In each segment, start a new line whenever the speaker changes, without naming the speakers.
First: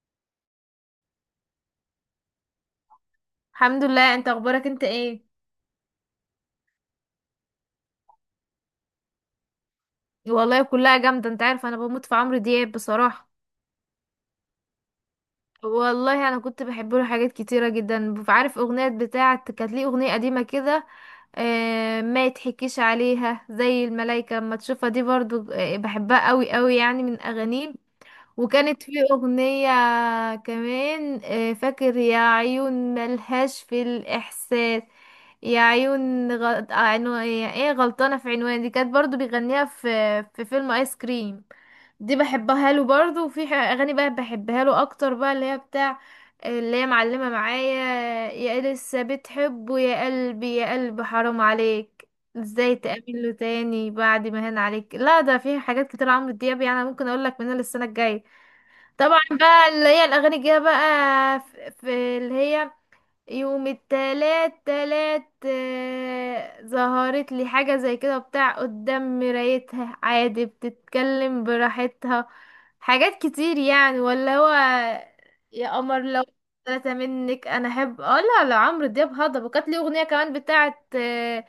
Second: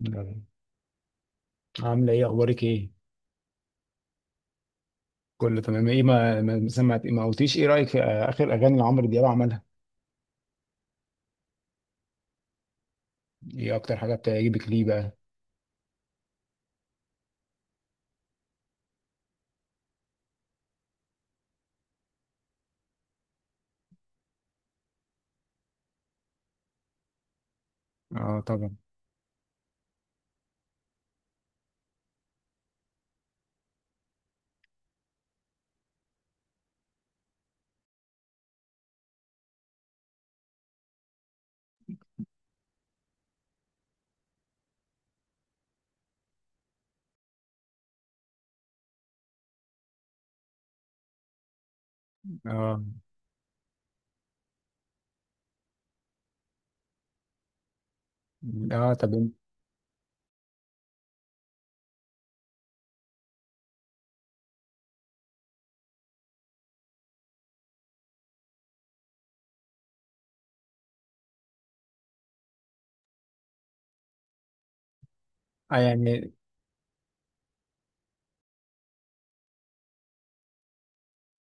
يلا. عاملة ايه، اخبارك ايه؟
الحمد لله. انت اخبارك انت ايه؟
كله تمام. ايه، ما سمعت، ما قلتيش ايه رأيك في اخر اغاني لعمرو دياب عملها؟
والله كلها جامده. انت عارف، انا بموت في عمرو دياب بصراحه.
ايه اكتر حاجة بتعجبك، ليه بقى؟
والله انا كنت بحب له حاجات كتيره جدا. عارف اغنيه بتاعه، كانت ليه اغنيه قديمه كده، ما يتحكيش عليها، زي الملايكه لما تشوفها. دي برضو بحبها قوي قوي، يعني من اغانيه.
اه، طبعا.
وكانت في أغنية كمان، فاكر يا عيون ملهاش في الإحساس، يا عيون ايه، غلطانة في عنوان. دي كانت برضو بيغنيها في في فيلم آيس كريم. دي بحبها له برضو. أغاني بقى بحبها له أكتر بقى، اللي هي بتاع اللي هي معلمة معايا، يا لسه بتحبه، يا قلبي يا قلبي حرام عليك، ازاي
اه،
تقابله تاني بعد ما هان عليك. لا ده في حاجات كتير عمرو دياب، يعني أنا ممكن اقول لك منها للسنه الجايه.
اه، طب
طبعا بقى اللي هي الاغاني الجايه بقى، في اللي هي يوم التلات تلات، ظهرت لي حاجة زي كده، بتاع قدام مرايتها عادي بتتكلم براحتها. حاجات كتير يعني ولا هو
اه،
يا قمر لو
يعني.
ثلاثة منك انا احب. اه لا لا، عمرو دياب هضبة، وكانت ليه اغنية كمان بتاعت،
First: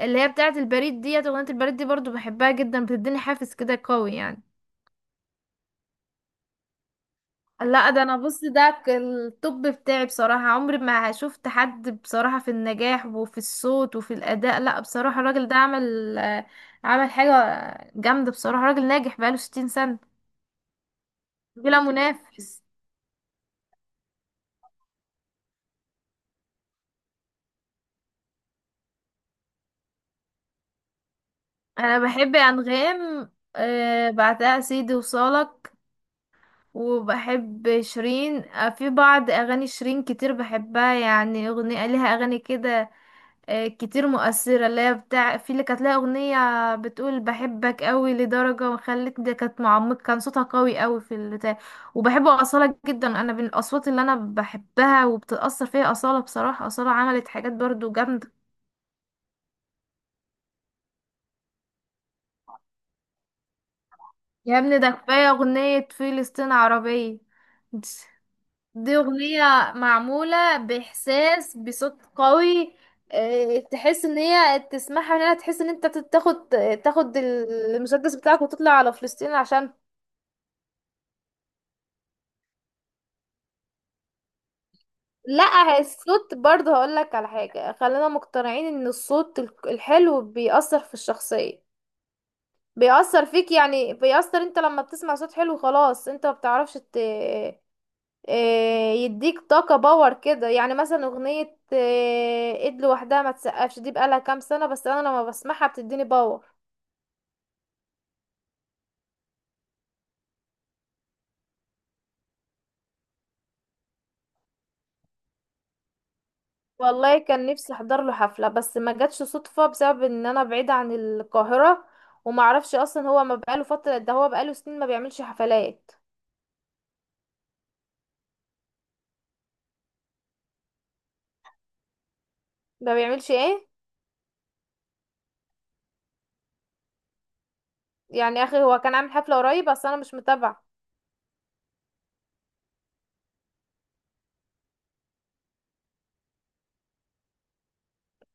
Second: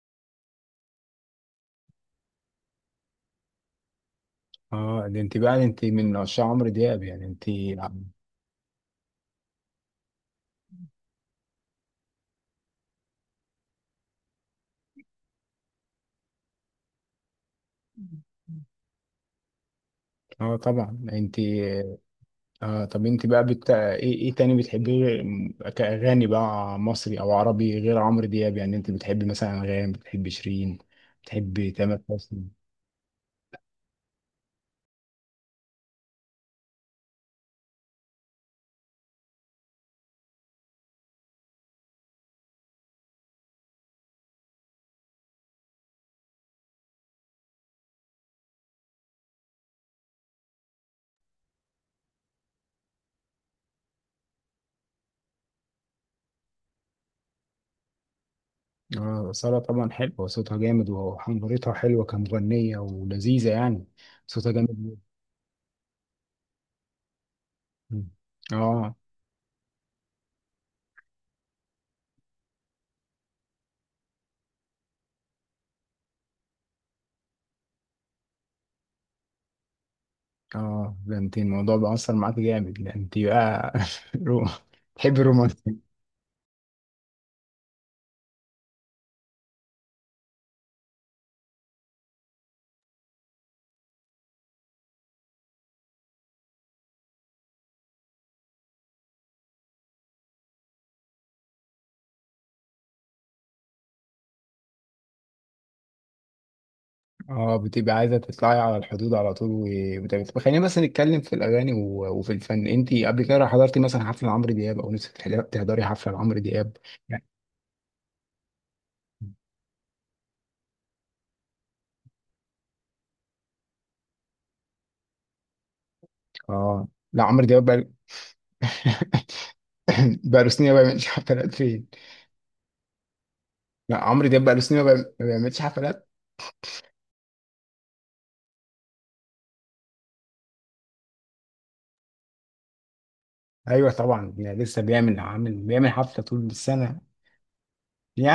اللي هي بتاعت البريد. ديت اغنية البريد دي برضو بحبها جدا، بتديني حافز كده قوي يعني.
اه، ده انت بقى انت من عشاق عمرو دياب، يعني انت.
لا ده انا، بص، الطب بتاعي بصراحة، عمري ما شفت حد بصراحة في النجاح وفي الصوت وفي الأداء. لا بصراحة الراجل ده عمل، عمل حاجة جامدة بصراحة. راجل ناجح بقاله 60 سنة
اه طبعا، انت.
بلا منافس.
اه، طب انت بقى ايه تاني بتحبيه كأغاني بقى، مصري او عربي، غير عمرو دياب، يعني انت بتحبي مثلا انغام، بتحبي شيرين، بتحبي
انا
تامر
بحب
حسني؟
انغام، بعدها سيدي وصالك. وبحب شيرين، في بعض اغاني شيرين كتير بحبها يعني. اغنية لها، اغاني كده كتير مؤثرة، اللي هي بتاع في، اللي كانت لها أغنية بتقول بحبك قوي لدرجة وخلتني، دي كانت معمق، كان صوتها قوي قوي في البتاع. وبحب أصالة جدا، أنا من الأصوات اللي أنا بحبها وبتأثر فيها أصالة. بصراحة أصالة عملت حاجات برضو جامدة.
اه، سارة، طبعا حلوة، صوتها جامد وحنجرتها حلوة كمغنية ولذيذة يعني. صوتها
يا
جامد
ابني ده
موت.
كفاية أغنية فلسطين عربية.
مم. اه.
دي أغنية معمولة بإحساس، بصوت قوي، تحس ان هي تسمعها، ان هي تحس ان انت تاخد تاخد المسدس بتاعك وتطلع على فلسطين عشان...
اه، ده انت الموضوع بقى أثر معاك جامد، لأن انت بقى رو... تحبي
لا،
الرومانسي.
الصوت برضه، هقولك على حاجة، خلينا مقتنعين ان الصوت الحلو بيأثر في الشخصية. بيأثر فيك يعني، بيأثر انت لما بتسمع صوت حلو خلاص، انت ما بتعرفش ت... آه، يديك طاقة، باور كده يعني. مثلا اغنية، ايد لوحدها ما تسقفش، دي بقالها كام سنة، بس انا لما بسمعها بتديني باور.
اه، بتبقى عايزة تطلعي على الحدود على طول. وبتبقى، طب خلينا بس نتكلم في الأغاني وفي الفن. انت قبل كده حضرتي مثلا حفلة لعمرو دياب، أو نفسك تحضري حفلة لعمرو دياب؟
والله
يعني؟
كان نفسي احضر له حفلة، بس ما جاتش صدفة بسبب ان انا بعيدة عن القاهرة، ومعرفش اصلا. هو ما بقاله فترة، ده هو بقاله سنين ما بيعملش حفلات.
اه. لا، عمرو دياب بقى بقى له سنين ما بيعملش حفلات فين.
ما بيعملش ايه؟
لا، عمرو دياب بقاله سنين ما بيعملش حفلات.
يعني اخي، هو كان عامل حفلة قريب بس انا مش متابعة.
ايوه طبعا، يعني لسه بيعمل، عامل بيعمل حفله طول السنه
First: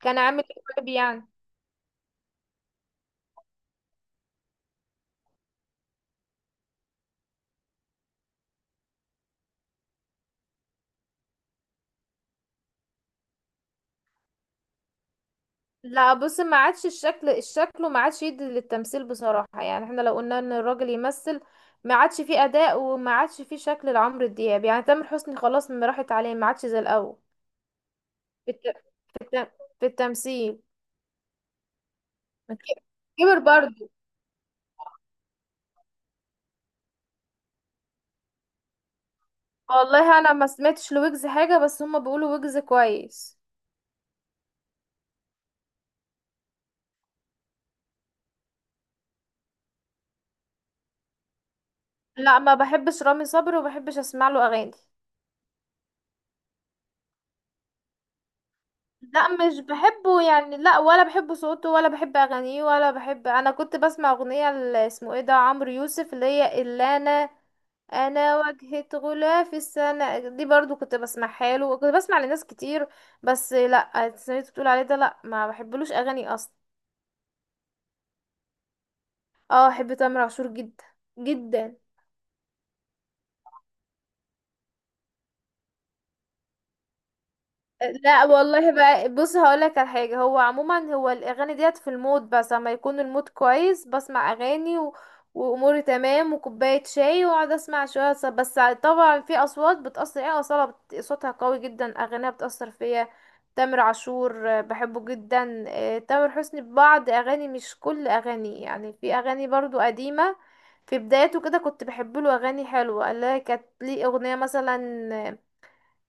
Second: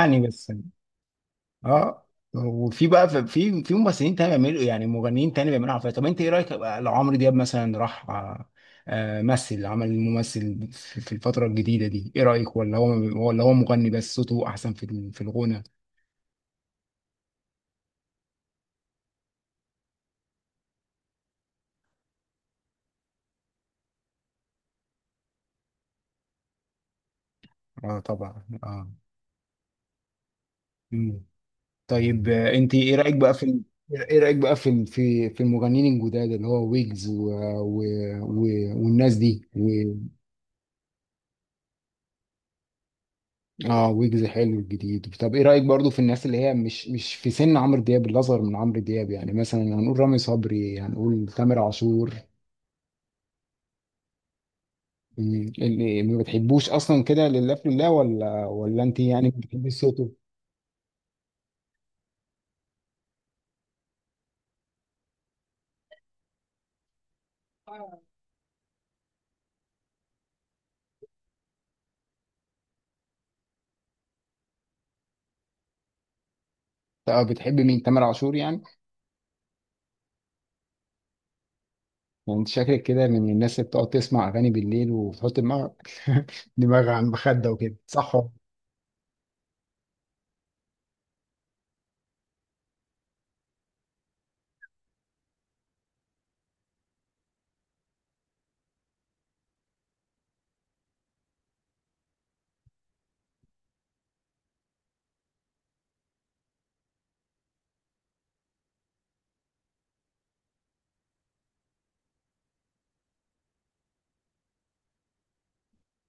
كان عامل
بس.
ايه قريب يعني؟
اه. وفي بقى في ممثلين تاني بيعملوا، يعني مغنيين تاني بيعملوا حفلات. طب انت ايه رايك بقى لو عمرو دياب مثلا راح مثل، عمل ممثل في الفتره الجديده دي، ايه رايك؟ ولا هو، ولا هو مغني بس صوته احسن في الغنى؟
لا بص، ما عادش الشكل الشكل، وما عادش يدي للتمثيل بصراحة. يعني احنا لو قلنا ان الراجل يمثل، ما عادش فيه اداء، وما عادش فيه شكل لعمرو دياب. يعني تامر حسني خلاص ما راحت عليه، ما عادش زي الاول
اه، طبعا.
في, الت... في, الت... في التمثيل.
اه، طيب
ما
انت
ك-
ايه رايك بقى
كبر برضه.
ايه رايك بقى في المغنيين الجداد، اللي هو ويجز و... و... والناس دي
والله انا ما سمعتش لويجز حاجة، بس هما بيقولوا ويجز كويس.
اه، ويجز حلو الجديد. طب ايه رايك برضو في الناس اللي هي مش في سن عمرو دياب، اللي اصغر من عمرو دياب، يعني مثلا هنقول رامي صبري، هنقول تامر عاشور.
لا ما بحبش رامي صبري، وما بحبش اسمع له اغاني.
اللي ما بتحبوش اصلا كده لله في الله، ولا انت
لا
يعني
مش
بتحبي صوته؟
بحبه يعني، لا ولا بحب صوته، ولا بحب اغانيه، ولا بحب. انا كنت بسمع اغنية اسمه ايه ده، عمرو يوسف، اللي هي اللي انا واجهة غلافي السنة دي برضو كنت بسمعها له، وكنت بسمع لناس كتير. بس لا، سمعت بتقول عليه ده، لا ما بحبلوش اغاني اصلا.
طب بتحبي مين، تامر عاشور يعني؟
اه بحب تامر عاشور جدا جدا.
انت شكلك كده من الناس اللي بتقعد تسمع اغاني بالليل وتحط دماغك دماغك على المخدة وكده، صح
لا
ولا؟
والله بقى، بص، هقولك على حاجه. هو عموما هو الاغاني ديت في المود، بس اما يكون المود كويس بسمع اغاني و... واموري تمام وكوبايه شاي واقعد اسمع شويه بس طبعا في اصوات بتاثر. ايه، اصاله صوتها قوي جدا، اغانيها بتاثر فيا. تامر عاشور، بحبه جدا. تامر حسني ببعض اغاني مش كل اغاني يعني، في اغاني برضو قديمه في بدايته كده كنت بحب له اغاني حلوه، اللي هي كانت ليه اغنيه مثلا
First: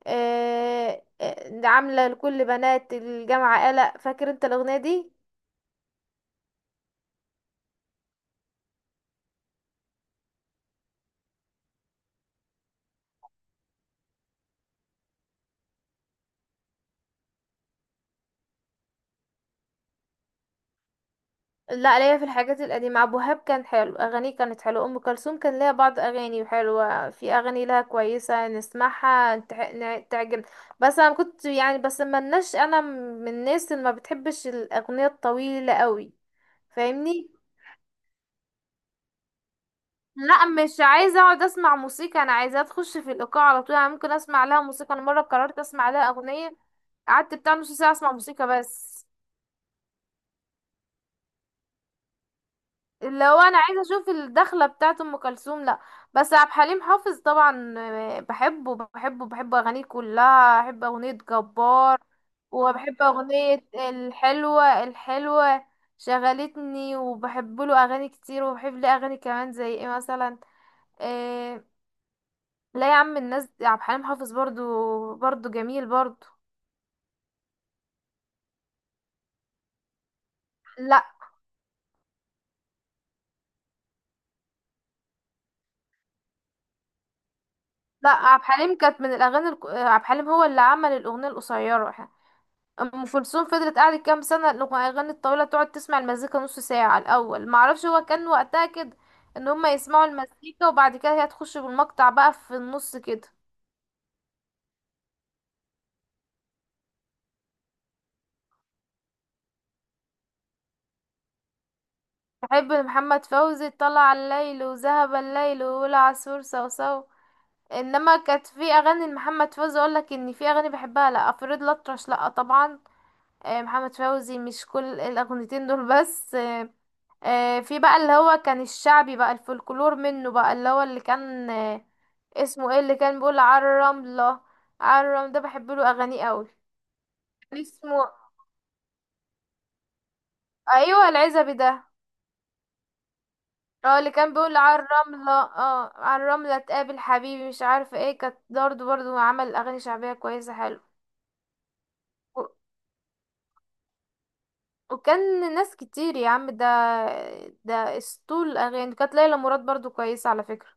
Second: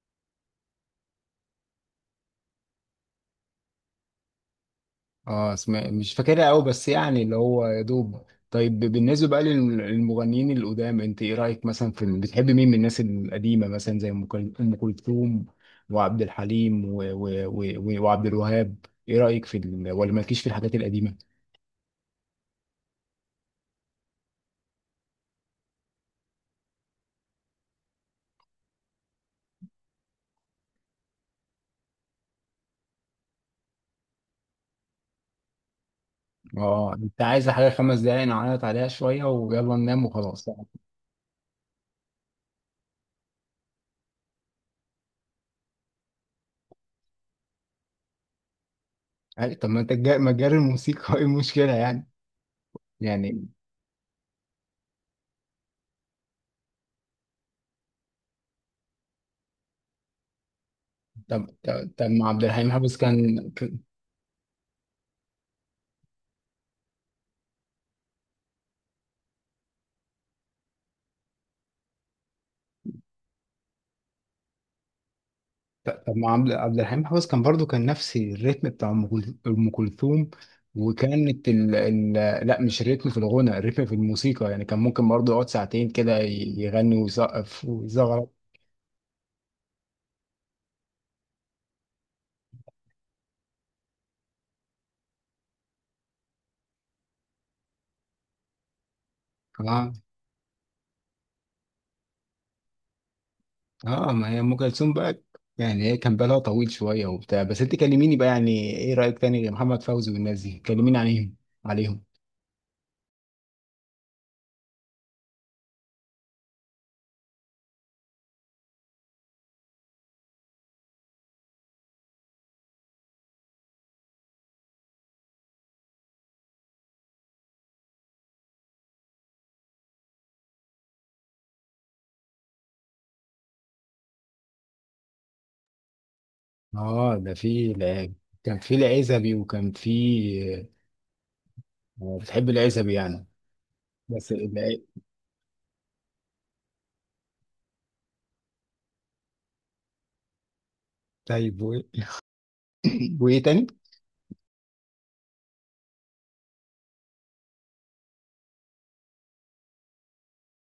عاملة لكل بنات الجامعة قلق. فاكر انت الأغنية دي؟
اه، اسمع، مش فاكرها قوي، بس يعني اللي هو يا دوب. طيب بالنسبة بقى للمغنيين القدام، انت ايه رأيك، مثلا في بتحب مين من الناس القديمة، مثلا زي أم كلثوم، وعبد الحليم وعبد الوهاب. ايه رأيك في ولا مالكيش في الحاجات القديمة؟
لا ليا في الحاجات القديمة. أبو وهاب كان حلو، أغانيه كانت حلوة. أم كلثوم كان ليها بعض أغاني حلوة، في أغاني لها كويسة نسمعها تعجب. بس أنا كنت يعني، بس ملناش، أنا من الناس اللي ما بتحبش الأغنية الطويلة قوي.
اه، انت
فاهمني؟
عايز حاجة 5 دقايق، نعيط عليها شوية ويلا ننام
لا
وخلاص.
مش عايزة أقعد أسمع موسيقى، أنا عايزة أخش في الإيقاع على طول. أنا ممكن أسمع لها موسيقى، أنا مرة قررت أسمع لها أغنية، قعدت بتاع نص ساعة اسمع موسيقى بس.
طب ما انت ما تجاري الموسيقى ايه المشكلة يعني؟
لو
يعني.
انا عايزه اشوف الدخله بتاعه ام كلثوم، لا. بس عبد الحليم حافظ طبعا، بحبه، بحبه، بحب اغانيه كلها. احب اغنيه
طب طب
جبار،
طب ما عبد الحليم حافظ
وبحب اغنيه الحلوه الحلوه شغلتني، وبحب له اغاني كتير، وبحب له اغاني كمان زي ايه مثلا، إيه. لا يا عم الناس، عبد الحليم حافظ برضو، برضو جميل
طب
برضو.
ما عبد الحليم حافظ كان برضو كان نفس الريتم بتاع أم كلثوم،
لا
وكانت لا، مش الريتم في الغنى، الريتم في الموسيقى، يعني كان ممكن برضو يقعد 2 ساعة كده، يغني ويسقف
لا،
ويزغرط.
عبد الحليم كانت من الاغاني عبد الحليم هو اللي عمل الاغنيه القصيره. ام كلثوم فضلت قاعدة كام سنة، الأغاني الطويلة، تقعد تسمع المزيكا نص ساعة الأول، معرفش هو كان وقتها كده، ان هما
اه.
يسمعوا المزيكا وبعد كده هي تخش بالمقطع بقى في النص كده.
اه، ما هي ام كلثوم بقى، يعني هي كان بالها طويل شويه وبتاع. بس انت كلميني بقى، يعني ايه رايك تاني غير محمد فوزي والناس دي، كلميني عليهم. عليهم
بحب محمد فوزي، طلع على الليل، وذهب الليل، والعصفور صوصو. انما كانت في اغاني لمحمد فوزي اقول لك ان في اغاني بحبها. لا افريد الاطرش، لا طبعا. محمد فوزي مش كل الاغنيتين دول بس. في بقى اللي هو كان الشعبي بقى، الفولكلور منه بقى، اللي هو اللي كان اسمه ايه اللي كان بيقول عالرملة. عالرملة ده بحب له اغانيه قوي.
اه، ده
كان اسمه...
كان في العزبي، وكان في
ايوه العزبي ده.
بتحب العزبي يعني.
اه اللي
بس
كان بيقول عالرملة، عالرملة تقابل حبيبي مش عارفة ايه. كانت برضه برضه عمل اغاني شعبية كويسة حلو.
طيب
و-
وايه تاني؟
وكان ناس كتير يا عم. ده اسطول الاغاني. كانت ليلى مراد برضه كويسة على فكرة.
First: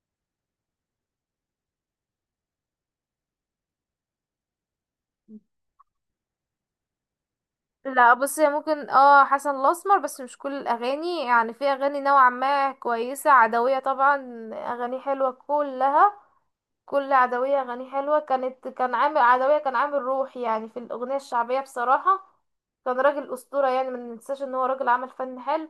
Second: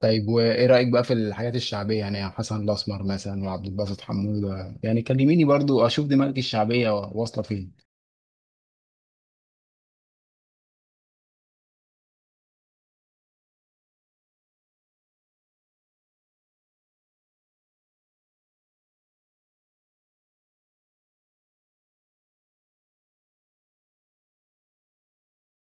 طيب وايه رايك بقى في الحاجات الشعبيه، يعني يا حسن الاسمر مثلا، وعبد الباسط حموده يعني؟ كلميني برضو اشوف دماغك الشعبيه واصله فين.
لا بص هي ممكن حسن الاسمر، بس مش كل الاغاني يعني، في اغاني نوعا ما كويسه. عدويه طبعا اغاني حلوه كلها، كل عدويه اغاني حلوه. كانت، كان عامل عدويه، كان عامل روح يعني في الاغنيه الشعبيه بصراحه، كان راجل اسطوره. يعني ما ننساش ان هو راجل عمل فن حلو.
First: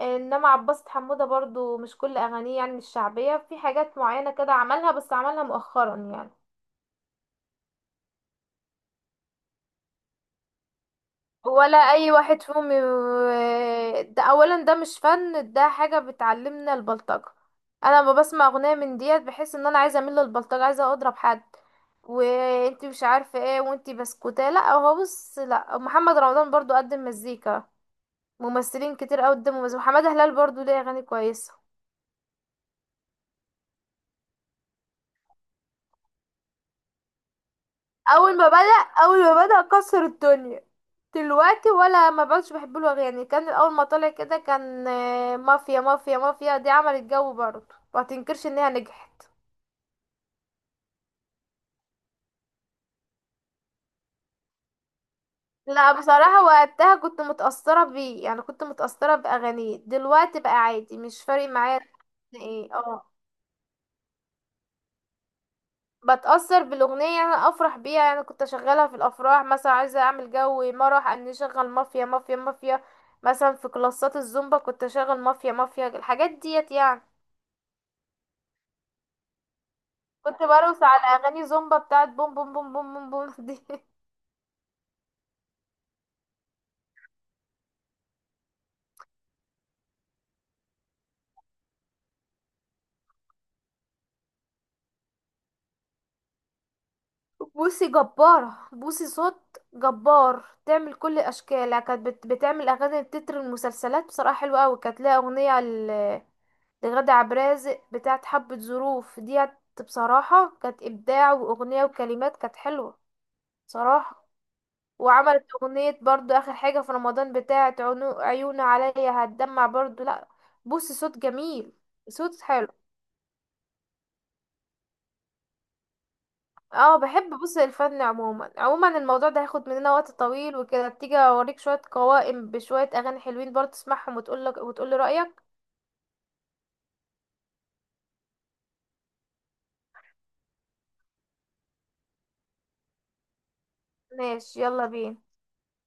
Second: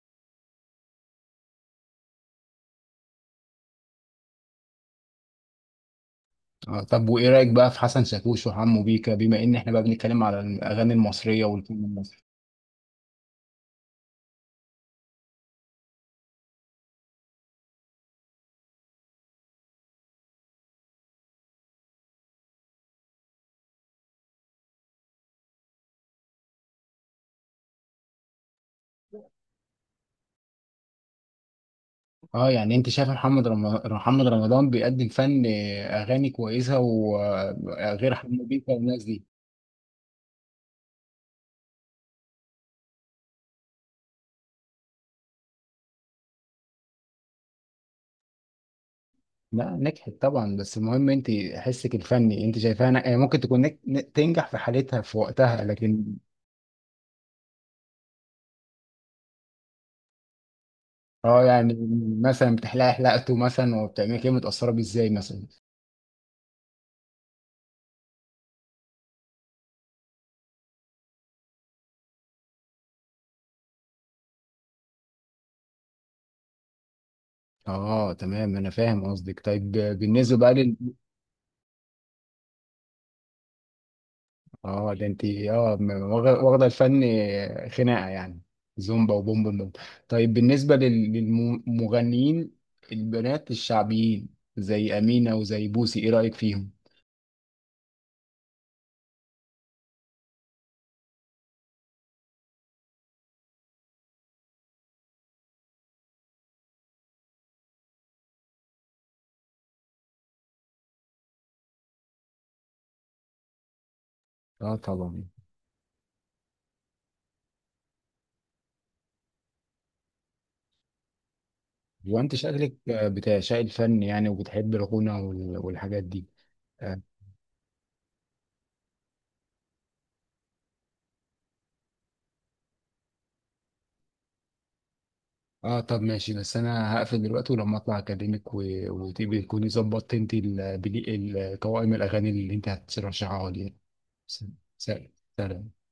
انما عباس حموده برضو مش كل اغانيه يعني الشعبيه، في حاجات معينه كده عملها، بس عملها مؤخرا يعني.
طب وايه رايك بقى في حسن شاكوش وحمو بيكا، بما ان احنا بقى بنتكلم على الاغاني المصريه والفن
ولا اي
المصري؟
واحد فيهم، ده اولا ده مش فن، ده حاجه بتعلمنا البلطجه. انا لما بسمع اغنيه من ديت، بحس ان انا عايزه اميل للبلطجه، عايزه اضرب حد، وانتي مش عارفه ايه وانتي بسكوتة. لا هو بص، لا محمد رمضان برضو قدم مزيكا، ممثلين كتير قوي قدموا مزيكا، محمد هلال برضو ليه اغاني كويسه.
اه، يعني انت شايف محمد رمضان بيقدم فن اغاني كويسه، وغير
اول
حمو
ما
بيكا
بدأ
والناس
اول
دي؟
ما بدأ كسر الدنيا. دلوقتي ولا، ما بقتش بحب له يعني. كان اول ما طلع كده كان، مافيا مافيا مافيا دي عملت جو برضه، ما تنكرش انها نجحت.
لا، نجحت طبعا، بس المهم انت حسك الفني انت شايفاها يعني ممكن تكون تنجح في حالتها، في وقتها،
لا
لكن.
بصراحة وقتها كنت متأثرة بيه، يعني كنت متأثرة بأغانيه. دلوقتي بقى عادي مش
اه،
فارق
يعني
معايا.
مثلا
ايه
بتحلقي
اه،
حلقته مثلا وبتعملي كده متأثرة بيه ازاي مثلا؟
بتأثر بالأغنية يعني، أفرح بيها. يعني كنت أشغلها في الأفراح مثلا، عايزة أعمل جو مرح، أن أشغل مافيا مافيا مافيا مثلا. في كلاسات الزومبا كنت أشغل مافيا مافيا، الحاجات ديت يعني.
اه، تمام، انا فاهم قصدك. طيب بالنسبة
كنت
بقى لل.
برقص على أغاني زومبا بتاعت بوم بوم بوم بوم بوم بوم دي
اه، ده انت واخدة الفن خناقة يعني. زومبا وبوم بوم بوم. طيب بالنسبة للمغنيين البنات الشعبيين، زي أمينة وزي بوسي، ايه رأيك فيهم؟
بوسي جبارة، بوسي صوت جبار، تعمل كل الأشكال يعني. كانت بتعمل أغاني تتر المسلسلات بصراحة حلوة أوي. كانت لها أغنية لغادة عبد الرازق بتاعت حبة ظروف ديت، بصراحة كانت إبداع. وأغنية وكلمات كانت حلوة صراحة.
اه طبعا.
وعملت أغنية برضو آخر حاجة في رمضان بتاعت عيون عليا هتدمع، برضو لأ، بص صوت جميل،
وانت
صوت حلو.
شكلك بتاع شايل فن يعني، وبتحب الغنى والحاجات دي.
اه
اه،
بحب. بص، الفن عموما عموما، الموضوع ده هياخد مننا وقت طويل. وكده تيجي اوريك شوية قوائم بشوية اغاني حلوين برضه تسمعهم، وتقولك وتقولي رأيك.
طب ماشي، بس انا هقفل دلوقتي، ولما اطلع اكلمك وتبقي تكوني ظبطت انت قوائم الاغاني اللي انت هترشحها لي. س-
ماشي، يلا
سلام
بينا.
سلام.